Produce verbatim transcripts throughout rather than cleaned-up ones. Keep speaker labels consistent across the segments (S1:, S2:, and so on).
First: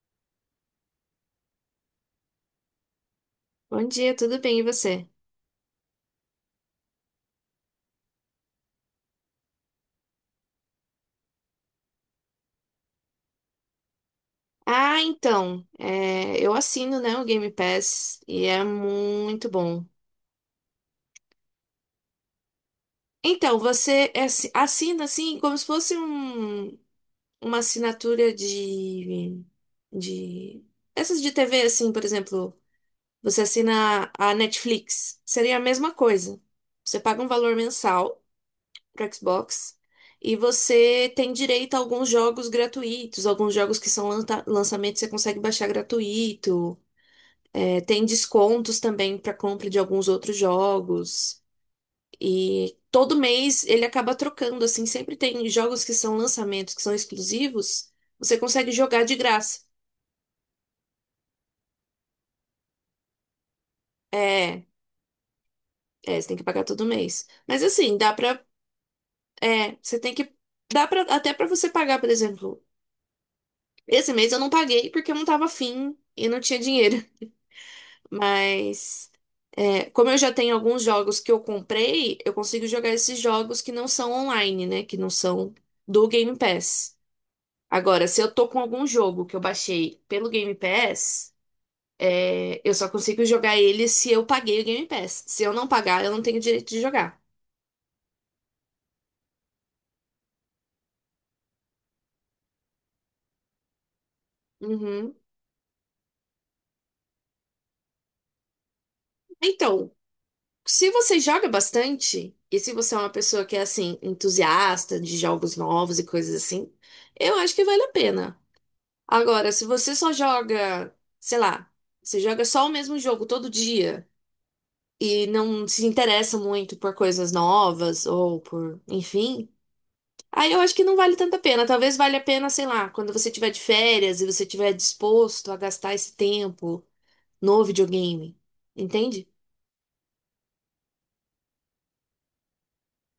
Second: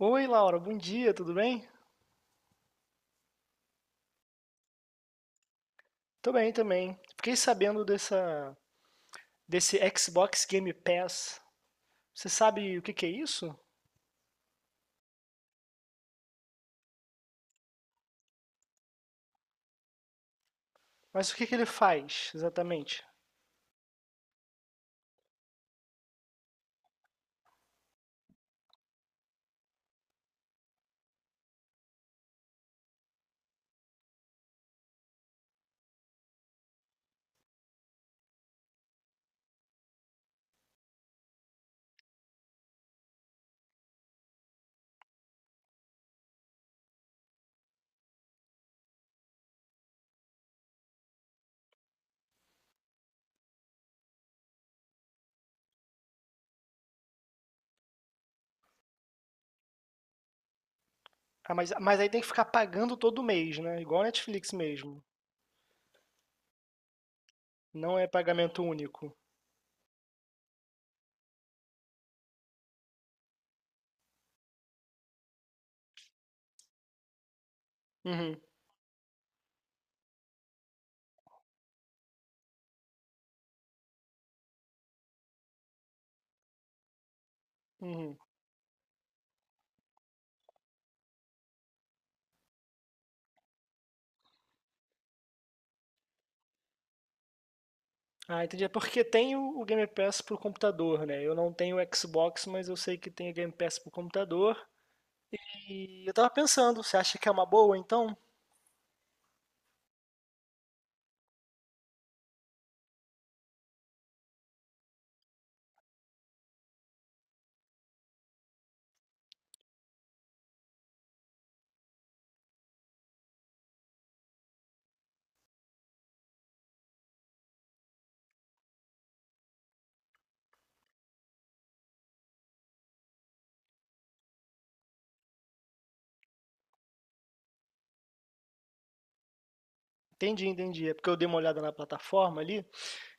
S1: Oi, Laura, bom dia, tudo bem?
S2: Bom dia, tudo bem e você?
S1: Tô bem também. Fiquei sabendo dessa, desse Xbox Game Pass. Você sabe o que que é isso?
S2: Ah, então, é, eu assino, né, o Game Pass e é muito bom.
S1: Mas o que que ele faz exatamente?
S2: Então, você assi- assina assim como se fosse um- uma assinatura de, de essas de T V, assim, por exemplo, você assina a Netflix, seria a mesma coisa. Você paga um valor mensal para Xbox e você tem direito a alguns jogos gratuitos, alguns jogos que são lançamentos você consegue baixar gratuito. Tem descontos também para compra de alguns outros jogos. E todo mês ele acaba trocando, assim, sempre tem jogos que são lançamentos, que são exclusivos, você consegue jogar de graça.
S1: Ah, mas, mas aí tem que ficar pagando todo mês, né? Igual a Netflix
S2: É,
S1: mesmo.
S2: é, você tem que pagar todo mês. Mas assim,
S1: Não é
S2: dá pra.
S1: pagamento único.
S2: É, você tem que. Dá pra, até pra você pagar, por exemplo. Esse mês eu não paguei porque eu não tava afim e não tinha dinheiro.
S1: Uhum,
S2: Mas é, como eu já tenho alguns jogos que eu comprei, eu consigo jogar esses jogos que não são online, né? Que não são do Game Pass. Agora,
S1: uhum.
S2: se eu tô com algum jogo que eu baixei pelo Game Pass, é, eu só consigo jogar ele se eu paguei o Game Pass. Se eu não pagar, eu não tenho direito de jogar.
S1: Ah, entendi. É porque tem o, o Game Pass pro computador, né? Eu não tenho Xbox, mas eu sei que tem o Game Pass pro computador.
S2: Uhum.
S1: E eu tava pensando, você acha que é uma boa então?
S2: Então, se você joga bastante, e se você é uma pessoa que é assim, entusiasta de jogos novos e coisas assim, eu acho que vale a pena. Agora, se você só joga, sei lá, você joga só o mesmo jogo todo dia e não se interessa muito por coisas novas ou por, enfim, aí eu acho que não vale tanta pena. Talvez valha a pena, sei lá, quando você tiver de férias e você tiver disposto a gastar esse tempo no videogame, entende?
S1: Entendi, entendi. É porque eu dei uma olhada na plataforma ali.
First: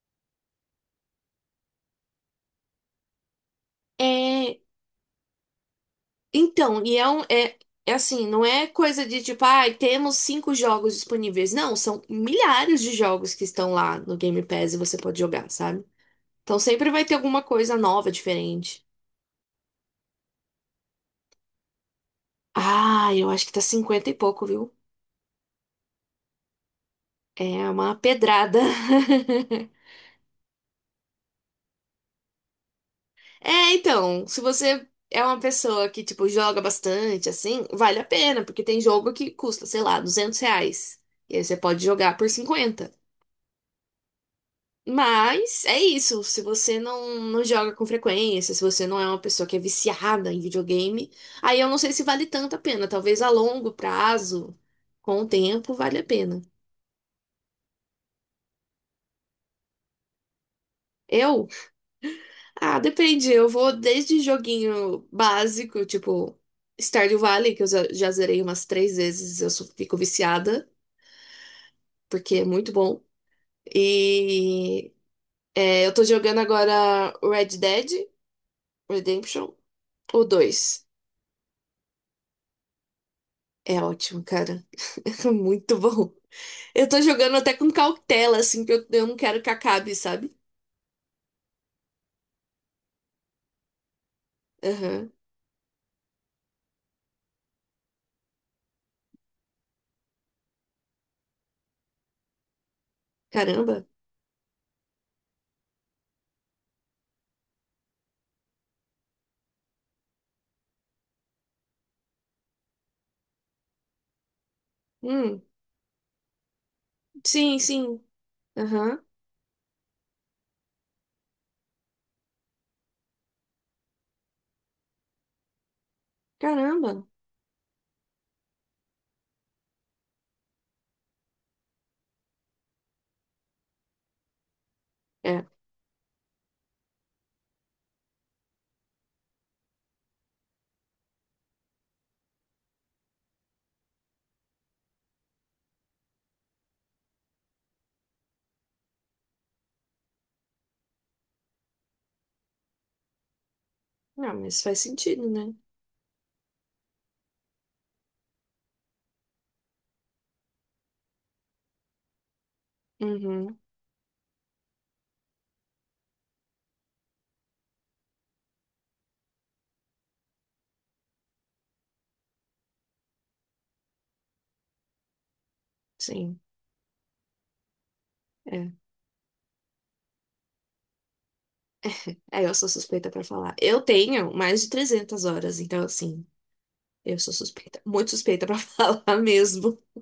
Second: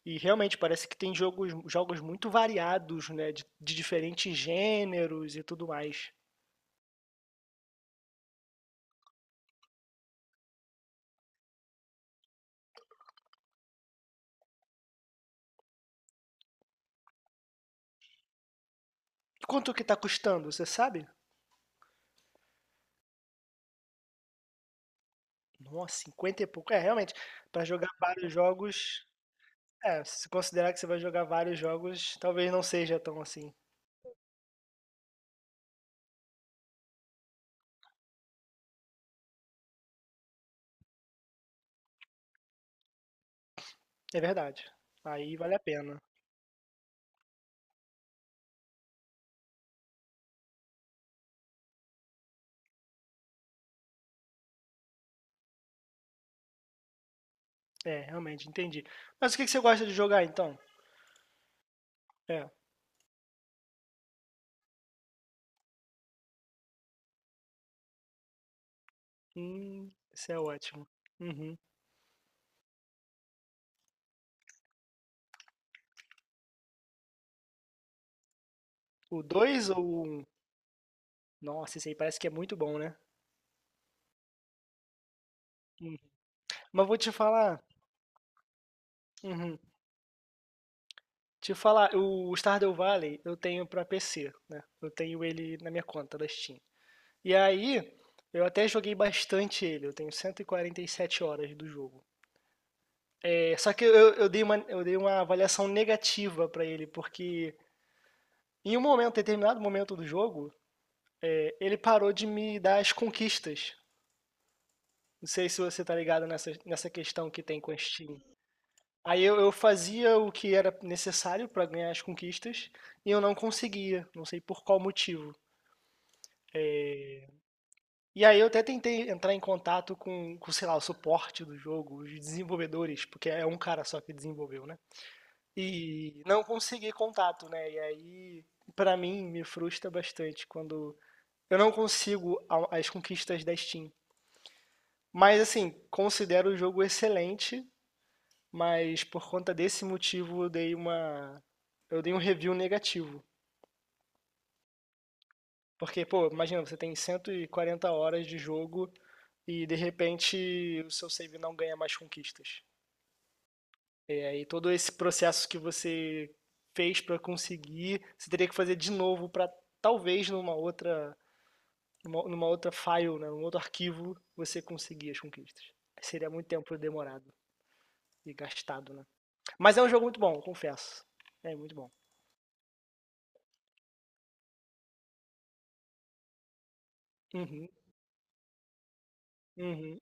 S1: E realmente parece que tem jogos, jogos muito variados, né? De, de diferentes
S2: É,
S1: gêneros e tudo mais.
S2: então, e é um, é, é assim, não é coisa de tipo, ai, temos cinco jogos disponíveis. Não, são milhares de jogos que estão lá no Game Pass e você pode jogar, sabe? Então sempre vai ter alguma coisa nova, diferente.
S1: Quanto que tá custando, você sabe?
S2: Ah, eu acho que tá cinquenta e pouco, viu?
S1: Nossa, cinquenta e pouco. É, realmente, para
S2: É
S1: jogar
S2: uma
S1: vários
S2: pedrada.
S1: jogos, é, se considerar que você vai jogar vários jogos, talvez não seja tão assim.
S2: É, então, se você é uma pessoa que, tipo, joga bastante, assim, vale a pena, porque tem jogo que custa, sei lá, duzentos reais. E aí você pode jogar por cinquenta.
S1: É verdade. Aí vale a
S2: Mas é
S1: pena.
S2: isso, se você não, não joga com frequência, se você não é uma pessoa que é viciada em videogame, aí eu não sei se vale tanto a pena. Talvez a longo prazo, com o tempo, vale a pena.
S1: É, realmente, entendi. Mas o que que você gosta de jogar então?
S2: Eu
S1: É.
S2: ah, depende. Eu vou desde joguinho básico, tipo Stardew Valley, que eu já já zerei umas três vezes, eu só
S1: Hum,
S2: fico
S1: isso é
S2: viciada,
S1: ótimo. Uhum.
S2: porque é muito bom. E é, eu tô jogando agora Red Dead
S1: O
S2: Redemption,
S1: dois ou o
S2: o
S1: um?
S2: dois.
S1: Nossa, esse aí parece que é muito bom, né?
S2: É ótimo, cara. É muito
S1: Hum.
S2: bom.
S1: Mas
S2: Eu
S1: vou
S2: tô
S1: te
S2: jogando até
S1: falar.
S2: com cautela, assim, que eu, eu não quero que
S1: Uhum.
S2: acabe, sabe?
S1: Te falar, o Stardew Valley eu tenho pra P C, né? Eu
S2: Aham.
S1: tenho ele na minha conta da Steam. E aí, eu até joguei bastante ele, eu tenho cento e e quarenta e sete horas do jogo. É, só que
S2: Caramba.
S1: eu, eu dei uma, eu dei uma avaliação negativa pra ele, porque em um momento, determinado momento do jogo, é, ele parou de me dar as conquistas. Não
S2: Hum,
S1: sei se você tá ligado nessa, nessa questão que
S2: sim,
S1: tem com a
S2: sim.
S1: Steam.
S2: Aham.
S1: Aí eu, eu fazia o que era necessário pra ganhar as conquistas e eu não conseguia, não sei por qual motivo.
S2: Caramba.
S1: E aí eu até tentei entrar em contato com, com, sei lá, o suporte do jogo, os desenvolvedores, porque é um cara só que desenvolveu, né?
S2: É.
S1: E não consegui contato, né? E aí, pra mim, me frustra bastante quando eu não consigo a- as conquistas da Steam. Mas assim, considero o jogo excelente, mas por conta desse motivo eu dei uma eu dei um review negativo.
S2: Não, mas faz sentido, né?
S1: Porque, pô, imagina, você tem cento e quarenta horas de jogo e de repente o seu save não ganha mais conquistas.
S2: Uhum,
S1: É, E todo esse processo que você fez para conseguir, você teria que fazer de novo para talvez numa outra numa, numa outra file, né, num outro arquivo, você conseguir as conquistas. Seria
S2: sim.
S1: muito tempo demorado e
S2: É.
S1: gastado, né? Mas é um jogo muito bom, confesso. É muito bom.
S2: É, eu sou suspeita pra falar. Eu tenho mais de trezentas horas, então, assim, eu sou
S1: Uhum,
S2: suspeita. Muito suspeita pra falar mesmo.
S1: uhum,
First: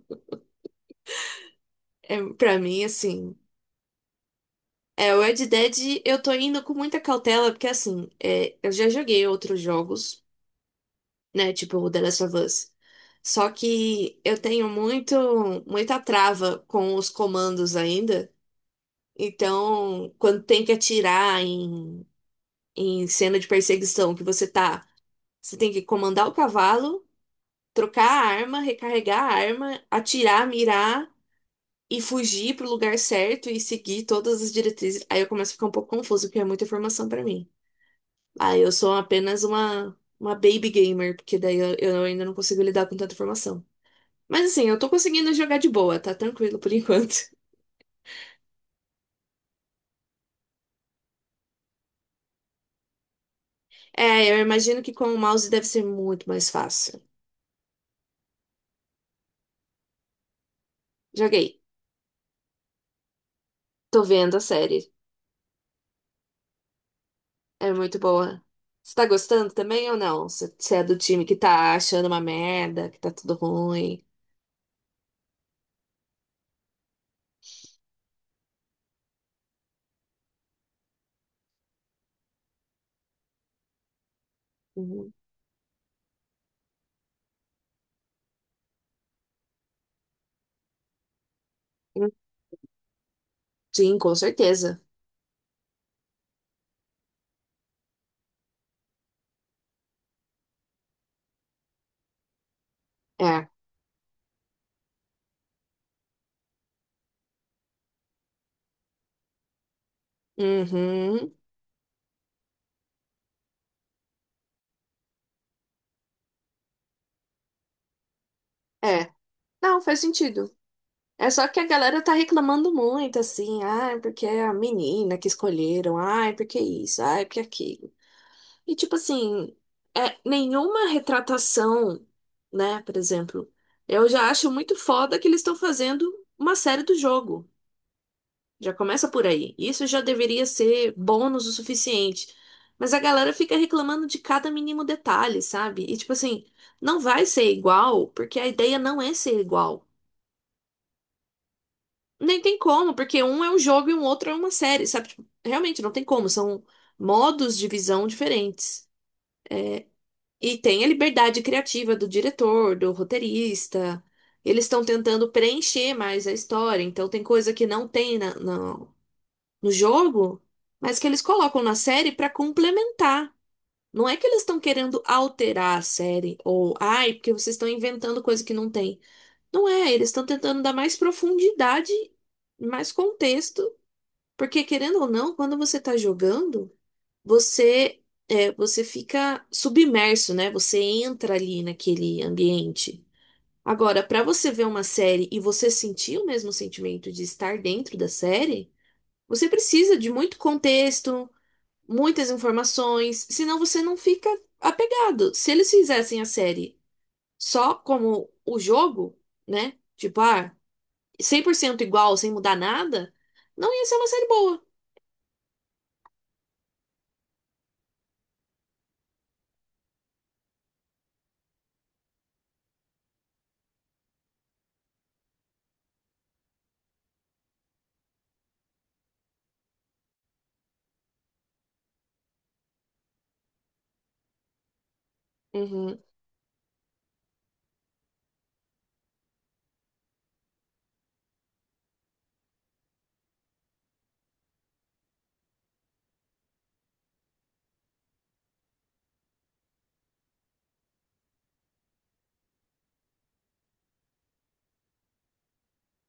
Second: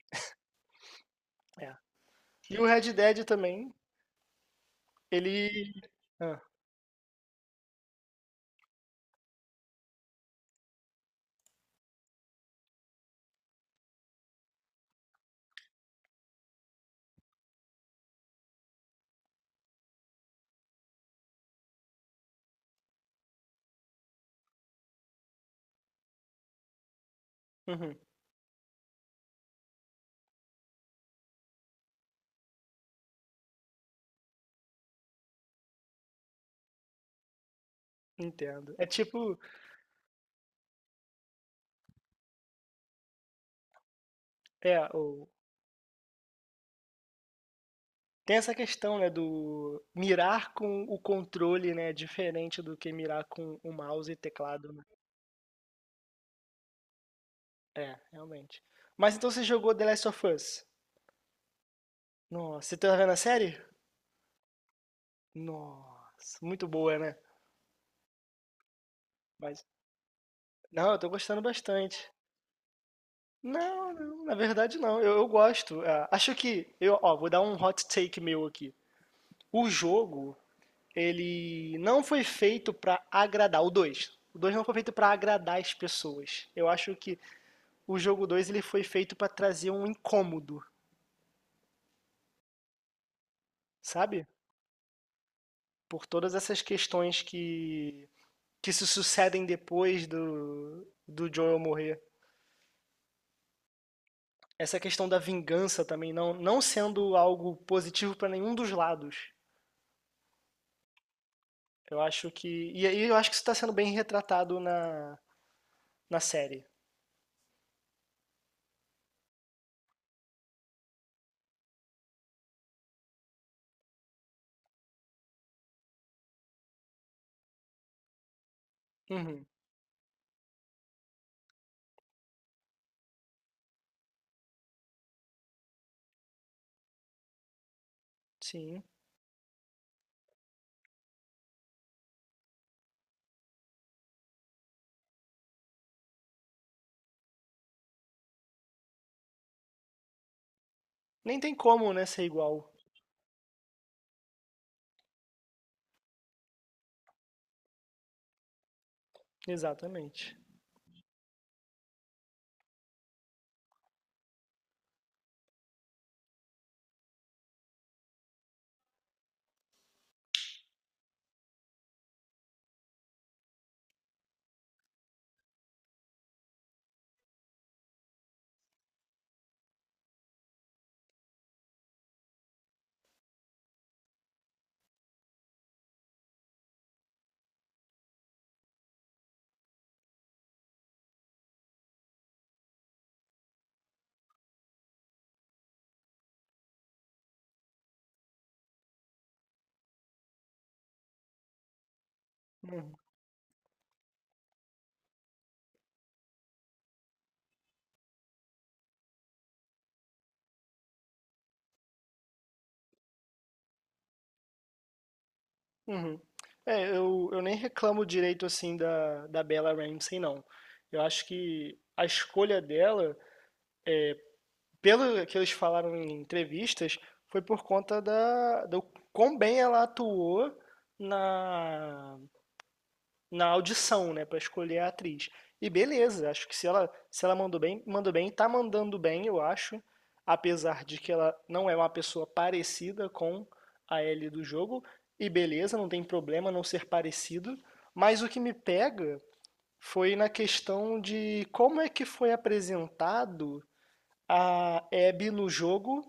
S1: é.
S2: É, pra
S1: E o
S2: mim,
S1: Red Dead
S2: assim.
S1: também,
S2: É, o Red
S1: ele.
S2: Dead eu tô
S1: Ah,
S2: indo com muita cautela, porque, assim, é, eu já joguei outros jogos, né? Tipo o The Last of Us. Só que eu tenho muito, muita trava com os comandos ainda. Então, quando tem que atirar em, em cena de perseguição, que você tá, você tem que comandar o cavalo,
S1: uhum,
S2: trocar a arma, recarregar a arma, atirar, mirar e fugir pro lugar certo e seguir todas as diretrizes. Aí eu começo a ficar um pouco confuso, porque é muita informação pra mim. Aí eu
S1: entendo. É
S2: sou
S1: tipo,
S2: apenas uma, uma baby gamer, porque daí eu, eu ainda não consigo lidar com tanta informação. Mas assim, eu
S1: é,
S2: tô
S1: o
S2: conseguindo jogar de boa, tá tranquilo por enquanto.
S1: Tem essa questão, né, do mirar com o controle, né, diferente do que mirar com o mouse e
S2: É, eu
S1: teclado,
S2: imagino
S1: né?
S2: que com o mouse deve ser muito mais fácil.
S1: É, realmente. Mas então você jogou The Last of Us?
S2: Joguei.
S1: Nossa, você tá vendo a série?
S2: Tô vendo a série.
S1: Nossa, muito boa, né?
S2: É muito boa. Você tá gostando
S1: Mas,
S2: também ou não? Você você é
S1: não,
S2: do
S1: eu tô
S2: time que
S1: gostando
S2: tá achando
S1: bastante.
S2: uma merda, que tá tudo
S1: Não,
S2: ruim.
S1: não, na verdade não, eu, eu gosto. Ah, acho que, eu, ó, vou dar um hot take meu aqui. O jogo, ele não foi feito pra agradar, o dois O dois não foi feito pra
S2: Uhum.
S1: agradar as pessoas. Eu acho que o jogo dois ele foi feito para trazer um incômodo,
S2: Hum, sim, com
S1: sabe?
S2: certeza.
S1: Por todas essas questões que, que se sucedem depois do, do Joel morrer.
S2: É.
S1: Essa questão da vingança também não, não sendo algo positivo para nenhum dos lados.
S2: Uhum.
S1: Eu acho que. E aí eu acho que isso está sendo bem retratado na, na série.
S2: É. Não, faz sentido. É só que a galera tá reclamando muito, assim, ah, porque é a menina que escolheram, ah, porque isso, ah, porque aquilo. E tipo
S1: Uhum,
S2: assim, é nenhuma retratação, né? Por exemplo, eu já acho muito foda que eles estão fazendo uma série do jogo. Já
S1: sim.
S2: começa por aí. Isso já deveria ser bônus o suficiente. Mas a galera fica reclamando de cada mínimo detalhe, sabe? E tipo assim, não vai ser igual, porque a ideia não é ser igual.
S1: Nem tem como, né, ser
S2: Nem tem
S1: igual.
S2: como, porque um é um jogo e um outro é uma série, sabe? Tipo, realmente não tem como, são modos de visão diferentes.
S1: Exatamente.
S2: E tem a liberdade criativa do diretor, do roteirista. Eles estão tentando preencher mais a história, então tem coisa que não tem na, na- no jogo, mas que eles colocam na série para complementar. Não é que eles estão querendo alterar a série, ou ai, porque vocês estão inventando coisa que não tem. Não é, eles estão tentando dar mais profundidade, mais contexto, porque querendo ou não, quando você está jogando, você é, você fica submerso, né? Você entra ali naquele ambiente. Agora, para você ver uma série e você sentir o mesmo sentimento de estar dentro da série, você precisa de muito contexto, muitas
S1: Uhum.
S2: informações, senão você não fica apegado. Se eles fizessem a série só como o jogo, né? Tipo, ah, cem por cento igual, sem mudar nada, não ia ser uma série boa.
S1: Uhum. É, eu, eu nem reclamo direito assim da, da Bella Ramsey, não. Eu acho que a escolha dela, pelo que eles falaram em entrevistas, foi por conta da, do quão bem ela atuou na, na audição, né, para escolher a atriz. E
S2: Uhum.
S1: beleza, acho que se ela se ela mandou bem, mandou bem, tá mandando bem, eu acho, apesar de que ela não é uma pessoa parecida com a Ellie do jogo, e beleza, não tem problema não ser parecido, mas o que me pega foi na questão de como é que foi apresentado a Abby no jogo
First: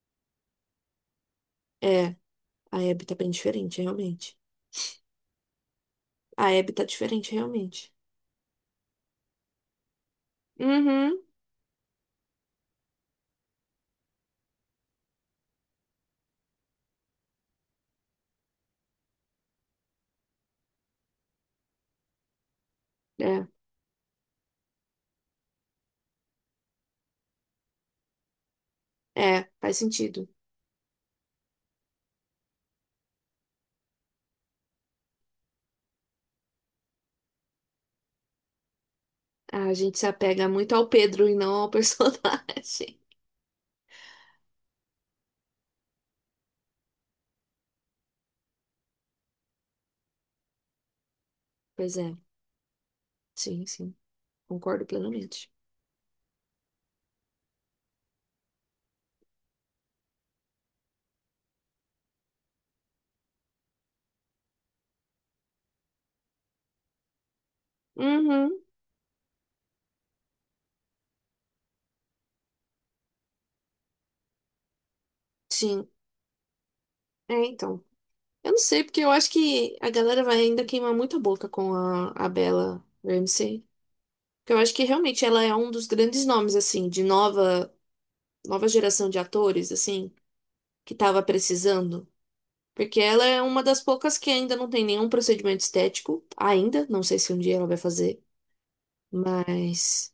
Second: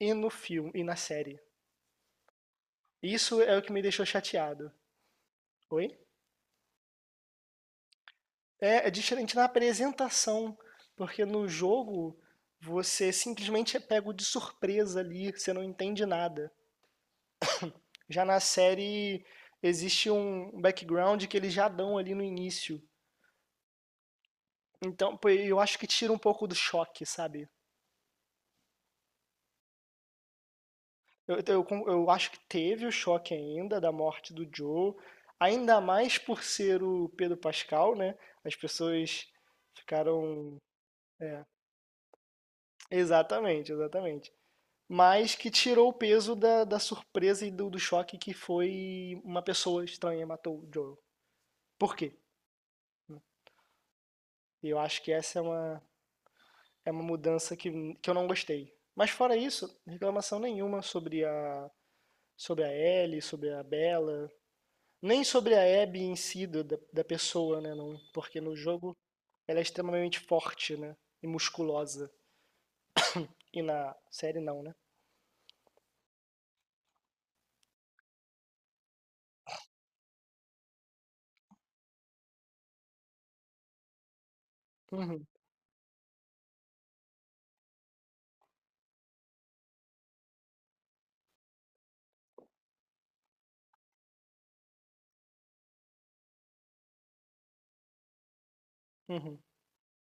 S1: e no filme e na série.
S2: É, a Abby tá bem
S1: Isso é o que me
S2: diferente,
S1: deixou
S2: realmente.
S1: chateado. Oi?
S2: A Abby tá diferente, realmente.
S1: É, é diferente na apresentação,
S2: Uhum.
S1: porque no jogo você simplesmente é pego de surpresa ali, você não entende nada. Já na série existe um background que eles já dão ali no início.
S2: É,
S1: Então, pô, eu acho que tira um pouco do choque, sabe?
S2: é, faz sentido.
S1: Eu, eu, eu acho que teve o choque ainda da morte do Joe, ainda mais por ser o Pedro Pascal, né? As pessoas
S2: A gente se apega
S1: ficaram.
S2: muito ao Pedro e
S1: É,
S2: não ao personagem.
S1: exatamente, exatamente. Mas que tirou o peso da, da surpresa e do, do choque que foi uma pessoa estranha matou o Joel. Por
S2: Pois
S1: quê?
S2: é, sim, sim,
S1: Eu
S2: concordo
S1: acho que essa é
S2: plenamente.
S1: uma, é uma mudança que, que eu não gostei. Mas fora isso, reclamação nenhuma sobre a, sobre a Ellie, sobre a Bella, nem sobre a Abby em si, do- da, da pessoa, né? Não, porque
S2: Uhum,
S1: no jogo ela é extremamente forte, né? E musculosa. E na série não, né?
S2: sim. É, então. Eu não sei, porque eu acho que a galera vai ainda queimar muita boca com a, a Bella Ramsey. Porque eu acho que realmente
S1: Uhum,
S2: ela é um dos grandes nomes, assim, de nova, nova geração de atores, assim, que tava precisando. Porque ela é uma das poucas que ainda não tem nenhum procedimento estético, ainda. Não sei se um dia ela vai fazer,
S1: uhum,
S2: mas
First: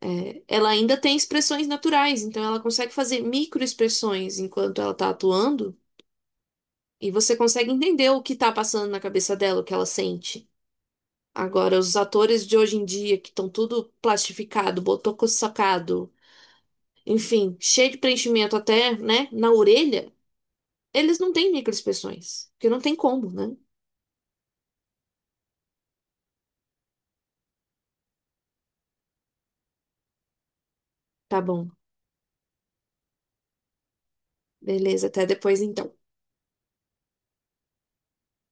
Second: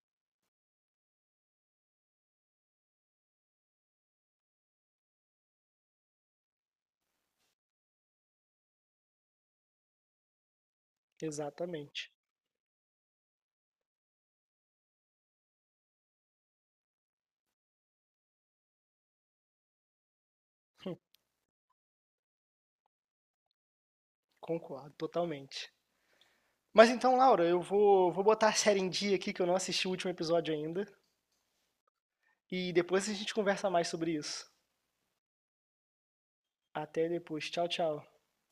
S2: é, ela ainda tem expressões naturais, então ela consegue fazer microexpressões enquanto ela tá atuando, e você consegue entender o que tá passando na cabeça dela, o que ela sente. Agora, os
S1: exatamente.
S2: atores de hoje em dia, que estão tudo plastificado, botocossacado, enfim, cheio de preenchimento até, né, na orelha, eles não têm microexpressões, porque não tem como, né?
S1: Concordo totalmente. Mas então, Laura, eu vou, vou botar a série em dia aqui, que eu não assisti o último episódio ainda.
S2: Tá bom,
S1: E depois a gente conversa mais sobre isso.
S2: beleza, até depois então.
S1: Até depois. Tchau, tchau.